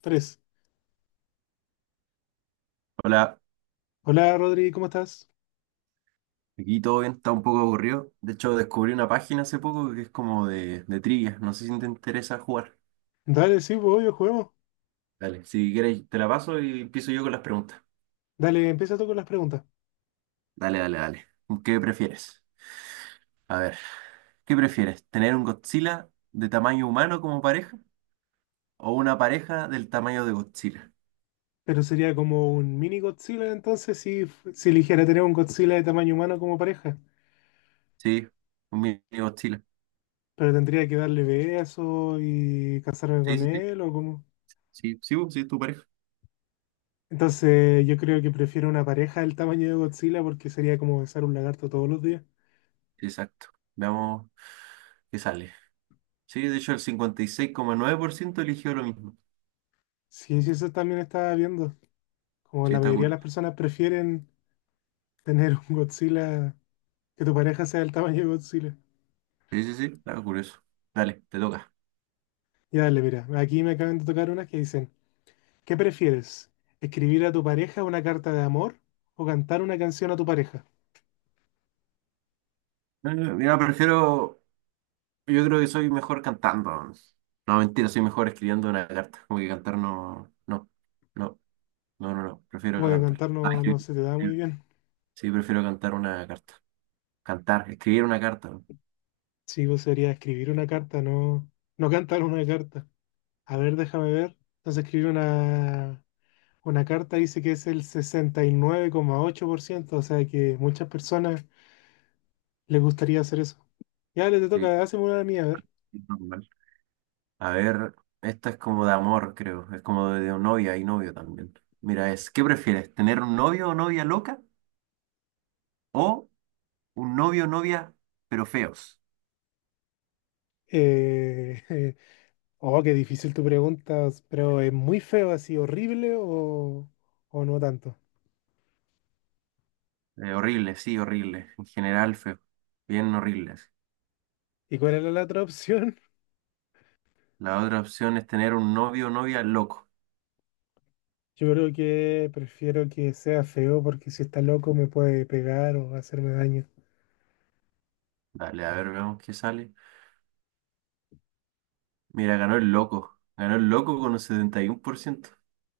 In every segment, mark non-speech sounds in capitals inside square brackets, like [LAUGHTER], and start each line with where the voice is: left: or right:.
left: Tres.
right: Hola,
left: Hola Rodri, ¿cómo estás?
right: aquí todo bien, está un poco aburrido. De hecho, descubrí una página hace poco que es como de trivia. No sé si te interesa jugar.
left: Dale, sí, pues obvio, juguemos.
right: Dale, si quieres, te la paso y empiezo yo con las preguntas.
left: Dale, empieza tú con las preguntas.
right: Dale, dale, dale. ¿Qué prefieres? A ver, ¿qué prefieres? ¿Tener un Godzilla de tamaño humano como pareja o una pareja del tamaño de Godzilla?
left: Pero sería como un mini Godzilla entonces si eligiera tener un Godzilla de tamaño humano como pareja.
right: Sí, un mini Godzilla.
left: Pero tendría que darle besos y casarme
right: Sí,
left: con
right: sí, sí.
left: él o cómo.
right: Sí, sí, sí, es tu pareja.
left: Entonces yo creo que prefiero una pareja del tamaño de Godzilla porque sería como besar un lagarto todos los días.
right: Exacto. Veamos qué sale. Sí, de hecho, el 56,9% eligió lo mismo.
left: Sí, sí, eso también estaba viendo. Como
right: Sí,
left: la
right: está
left: mayoría de
right: cool.
left: las personas prefieren tener un Godzilla, que tu pareja sea del tamaño de Godzilla.
right: Sí, sí, sí, está curioso. Dale, te toca.
left: Ya dale, mira, aquí me acaban de tocar unas que dicen. ¿Qué prefieres? ¿Escribir a tu pareja una carta de amor o cantar una canción a tu pareja?
right: Mira, prefiero. Yo creo que soy mejor cantando. No, mentira, soy mejor escribiendo una carta. Como que cantar no. No, no, no, no, no. Prefiero
left: Como que
right: cantar.
left: cantar
right: Ah,
left: no, no
right: escribir,
left: se te da muy
right: escribir.
left: bien.
right: Sí, prefiero cantar una carta. Cantar, escribir una carta.
left: Sí, vos sería escribir una carta, no, no cantar una carta. A ver, déjame ver. Entonces escribir una carta dice que es el 69,8%, o sea que muchas personas les gustaría hacer eso. Ya, le te
right: Sí,
left: toca, hazme una de mía, a ver.
right: normal. A ver, esta es como de amor, creo. Es como de novia y novio también. Mira, es, ¿qué prefieres? ¿Tener un novio o novia loca? ¿O un novio o novia, pero feos?
left: Eh, [LAUGHS] oh, qué difícil tu pregunta, pero ¿es muy feo así, horrible o no tanto?
right: Horrible, sí, horrible. En general, feo. Bien horribles.
left: ¿Y cuál era la otra opción?
right: La otra opción es tener un novio o novia loco.
left: [LAUGHS] Yo creo que prefiero que sea feo porque si está loco me puede pegar o hacerme daño.
right: Dale, a ver, veamos qué sale. Mira, ganó el loco. Ganó el loco con un 71%.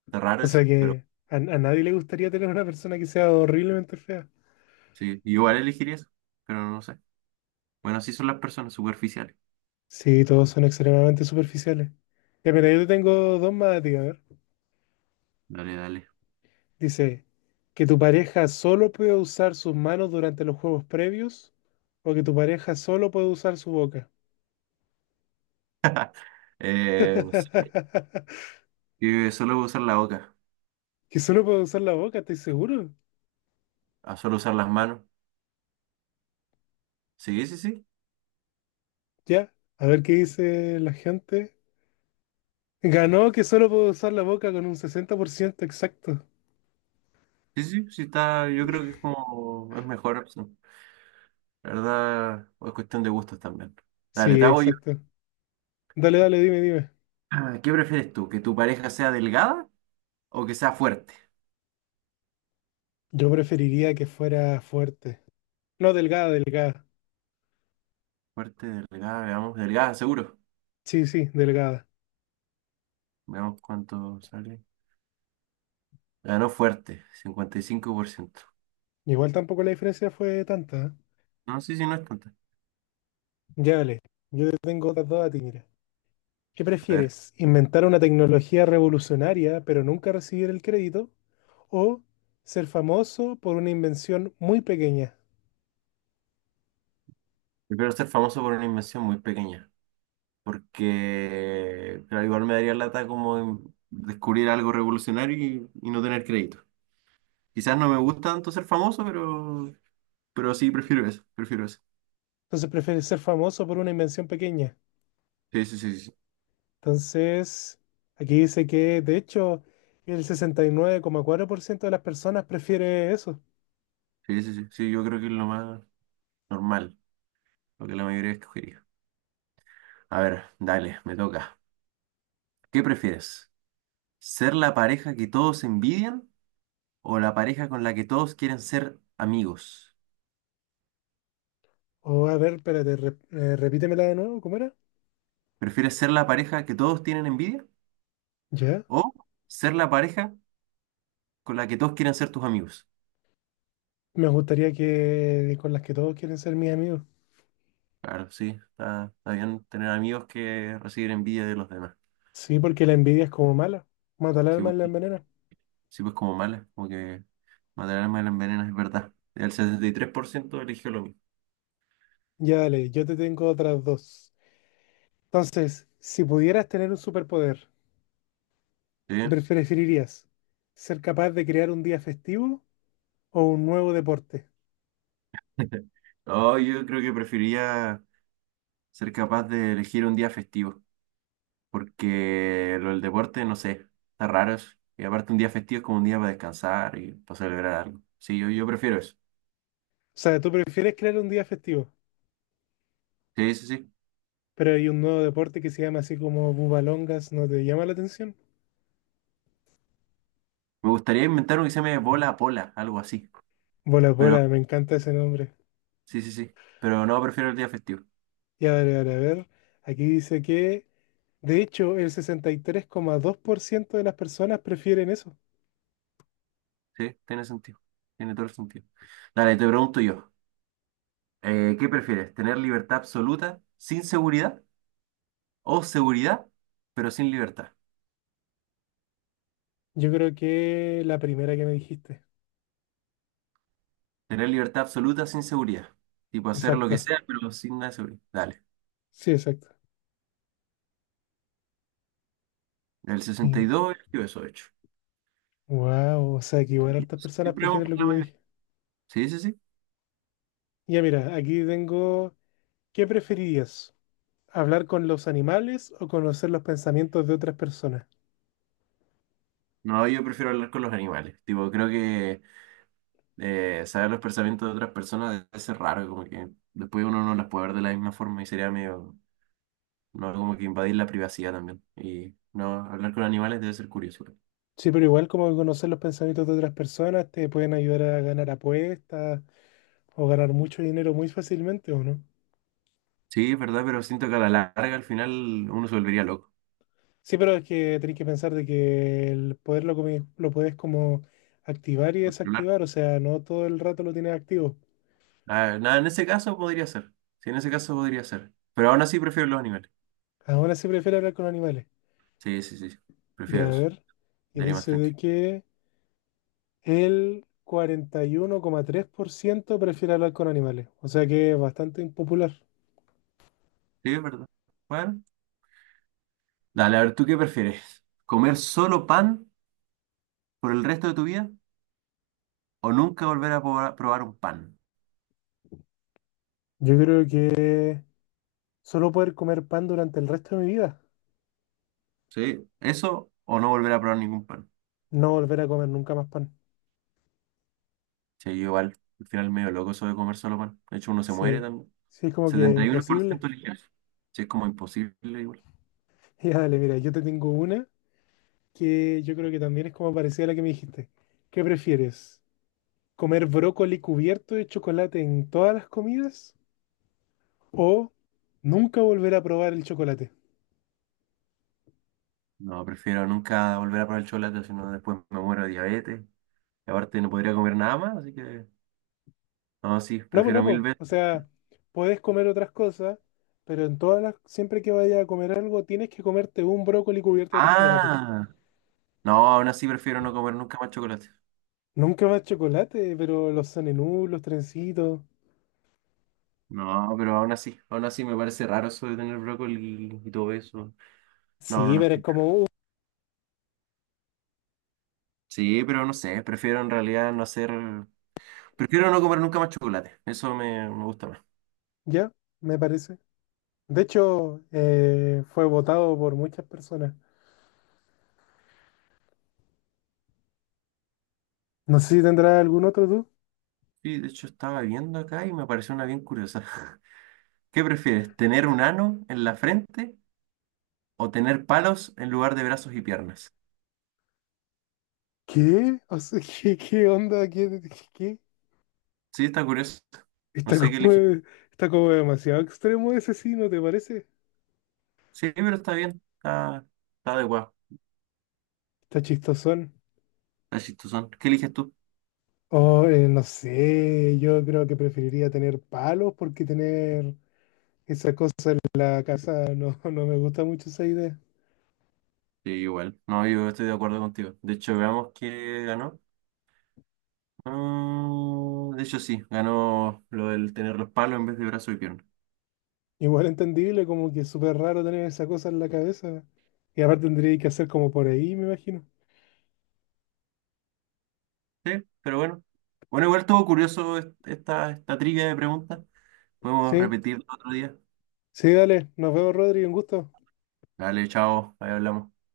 right: Está raro
left: O
right: eso,
left: sea que
right: pero
left: a nadie le gustaría tener una persona que sea horriblemente fea.
right: sí. Igual elegiría eso, pero no sé. Bueno, así son las personas superficiales.
left: Sí, todos son extremadamente superficiales. Ya, mira, yo te tengo dos más a ti, a ver.
right: Dale, dale.
left: Dice, que tu pareja solo puede usar sus manos durante los juegos previos o que tu pareja solo puede usar su boca.
right: No sé.
left: [LAUGHS]
right: Y solo usar la boca.
left: Que solo puede usar la boca, estoy seguro.
right: A solo usar las manos. Sí, sí, sí.
left: Ya, a ver qué dice la gente. Ganó que solo puedo usar la boca con un 60% exacto.
right: Sí, sí, sí está. Yo creo que es como. Es mejor opción. La verdad, es cuestión de gustos también. Dale,
left: Sí,
right: te hago yo.
left: exacto. Dale, dale, dime, dime.
right: Ah, ¿qué prefieres tú? ¿Que tu pareja sea delgada o que sea fuerte?
left: Yo preferiría que fuera fuerte. No, delgada, delgada.
right: Fuerte, delgada, veamos, delgada, seguro.
left: Sí, sí, delgada.
right: Veamos cuánto sale. Ganó fuerte, 55%.
left: Igual tampoco la diferencia fue tanta, ¿eh?
right: No, sí, sí, no es tanta.
left: Ya, dale. Yo te tengo otras dos a ti, mira. ¿Qué
right: A ver,
left: prefieres? ¿Inventar una tecnología revolucionaria pero nunca recibir el crédito? ¿O ser famoso por una invención muy pequeña?
right: prefiero ser famoso por una invención muy pequeña, porque claro, igual me daría lata como en descubrir algo revolucionario y no tener crédito. Quizás no me gusta tanto ser famoso, pero sí, prefiero eso, prefiero eso.
left: Entonces, ¿prefieres ser famoso por una invención pequeña?
right: Sí, sí, sí, sí,
left: Entonces, aquí dice que de hecho el 69,4% de las personas prefiere eso.
right: sí, sí, sí, sí, yo creo que es lo más normal, lo que la mayoría escogería. A ver, dale, me toca. ¿Qué prefieres? ¿Ser la pareja que todos envidian o la pareja con la que todos quieren ser amigos?
left: O a ver, espérate, repítemela de nuevo, ¿cómo era?
right: ¿Prefieres ser la pareja que todos tienen envidia
left: Ya.
right: o ser la pareja con la que todos quieren ser tus amigos?
left: Me gustaría que con las que todos quieren ser mis amigos.
right: Claro, sí, está bien tener amigos que reciben envidia de los demás.
left: Sí, porque la envidia es como mala. Mata al
right: Sí,
left: alma
right: pues,
left: y la envenena.
right: sí, pues como mala, como que matar al alma la envenenas, es verdad. El 73% eligió lo mismo.
left: Ya dale, yo te tengo otras dos. Entonces, si pudieras tener un superpoder, ¿qué
right: ¿Sí?
left: preferirías? ¿Ser capaz de crear un día festivo o un nuevo deporte?
right: [LAUGHS] No, yo creo que preferiría ser capaz de elegir un día festivo. Porque lo del deporte, no sé, está raro eso. Y aparte un día festivo es como un día para descansar y para celebrar algo. Sí, yo prefiero eso.
left: O sea, ¿tú prefieres crear un día festivo?
right: Sí, sí, sí.
left: Pero hay un nuevo deporte que se llama así como Bubalongas, ¿no te llama la atención?
right: Me gustaría inventar uno que se llame bola a pola, algo así.
left: Bola
right: Pero,
left: bola, me encanta ese nombre.
right: sí, sí, sí. Pero no, prefiero el día festivo.
left: Ya, a ver, a ver, a ver. Aquí dice que, de hecho, el 63,2% de las personas prefieren eso.
right: Sí, tiene sentido. Tiene todo el sentido. Dale, te pregunto yo. ¿Qué prefieres? ¿Tener libertad absoluta sin seguridad? ¿O seguridad, pero sin libertad?
left: Yo creo que la primera que me dijiste.
right: Tener libertad absoluta sin seguridad. Tipo hacer lo que
left: Exacto,
right: sea, pero sin nada de seguridad. Dale.
left: sí, exacto.
right: El
left: Y
right: 62 y dos, yo eso he hecho.
left: wow, o sea que igual hartas personas
right: Siempre vamos
left: prefieren lo
right: por
left: que
right: la
left: yo
right: misma.
left: dije.
right: Sí, sí, sí.
left: Ya mira, aquí tengo, ¿qué preferirías? ¿Hablar con los animales o conocer los pensamientos de otras personas?
right: No, yo prefiero hablar con los animales. Tipo, creo que saber los pensamientos de otras personas debe ser raro, como que después uno no las puede ver de la misma forma y sería medio, no, como que invadir la privacidad también. Y no, hablar con animales debe ser curioso.
left: Sí, pero igual como conocer los pensamientos de otras personas te pueden ayudar a ganar apuestas o ganar mucho dinero muy fácilmente, ¿o no?
right: Sí, es verdad, pero siento que a la larga al final uno se volvería loco.
left: Sí, pero es que tenés que pensar de que el poder lo puedes como activar y
right: Por hablar.
left: desactivar, o sea, no todo el rato lo tienes activo.
right: Ah, nada, en ese caso podría ser. Sí, en ese caso podría ser. Pero aún así prefiero los animales.
left: Ahora sí prefiero hablar con animales.
right: Sí, sí, sí. Sí.
left: Y
right: Prefiero
left: a
right: eso.
left: ver, y
right: Daría más
left: dice de
right: tranquilo.
left: que el 41,3% prefiere hablar con animales, o sea que es bastante impopular.
right: Sí, es verdad. Bueno. Dale, a ver, ¿tú qué prefieres? ¿Comer solo pan por el resto de tu vida o nunca volver a probar un pan?
left: Yo creo que solo poder comer pan durante el resto de mi vida.
right: ¿Sí? ¿Eso o no volver a probar ningún pan?
left: No volver a comer nunca más pan.
right: Sí, yo igual, al final medio loco eso de comer solo pan. De hecho, uno se muere
left: Sí,
right: también.
left: sí, es como que imposible.
right: 71%
left: [LAUGHS]
right: ligero. Sí, es como imposible igual.
left: Ya, dale, mira, yo te tengo una que yo creo que también es como parecida a la que me dijiste. ¿Qué prefieres? ¿Comer brócoli cubierto de chocolate en todas las comidas? ¿O nunca volver a probar el chocolate?
right: No, prefiero nunca volver a probar el chocolate, si no después me muero de diabetes. Y aparte no podría comer nada más, así que... No, sí,
left: No, pues no,
right: prefiero mil
left: pues.
right: veces.
left: O sea, puedes comer otras cosas, pero en todas las, siempre que vayas a comer algo, tienes que comerte un brócoli cubierto de chocolate.
right: Ah, no, aún así prefiero no comer nunca más chocolate.
left: Nunca más chocolate, pero los sanenú, los trencitos.
right: No, pero aún así me parece raro eso de tener brócoli y todo eso. No, no,
left: Sí,
right: no.
left: pero es como...
right: Sí, pero no sé, prefiero en realidad no hacer... Prefiero no comer nunca más chocolate, eso me gusta más.
left: Ya, me parece. De hecho, fue votado por muchas personas. No sé si tendrá algún otro tú.
right: Sí, de hecho estaba viendo acá y me pareció una bien curiosa. [LAUGHS] ¿Qué prefieres, tener un ano en la frente o tener palos en lugar de brazos y piernas?
left: ¿Qué? O sea, [LAUGHS] ¿qué, qué onda? ¿Qué, qué? ¿Qué?
right: Sí, está curioso. No
left: Está
right: sé qué
left: como,
right: eliges.
left: está como demasiado extremo ese sí, ¿no te parece?
right: Sí, pero está, bien, está adecuado,
left: Está chistosón.
right: está chistosón. ¿Qué eliges tú?
left: Oh, no sé, yo creo que preferiría tener palos porque tener esa cosa en la casa [LAUGHS] no, no me gusta mucho esa idea.
right: Sí, igual. No, yo estoy de acuerdo contigo. De hecho, veamos qué ganó. Ah, de hecho, sí, ganó lo del tener los palos en vez de brazo y pierna.
left: Igual entendible, como que es súper raro tener esa cosa en la cabeza. Y aparte tendría que hacer como por ahí, me imagino.
right: Sí, pero bueno. Bueno, igual estuvo curioso esta trivia de preguntas. Podemos
left: Sí,
right: repetirlo otro día.
left: sí, dale, nos vemos, Rodri, un gusto.
right: Dale, chao, ahí hablamos.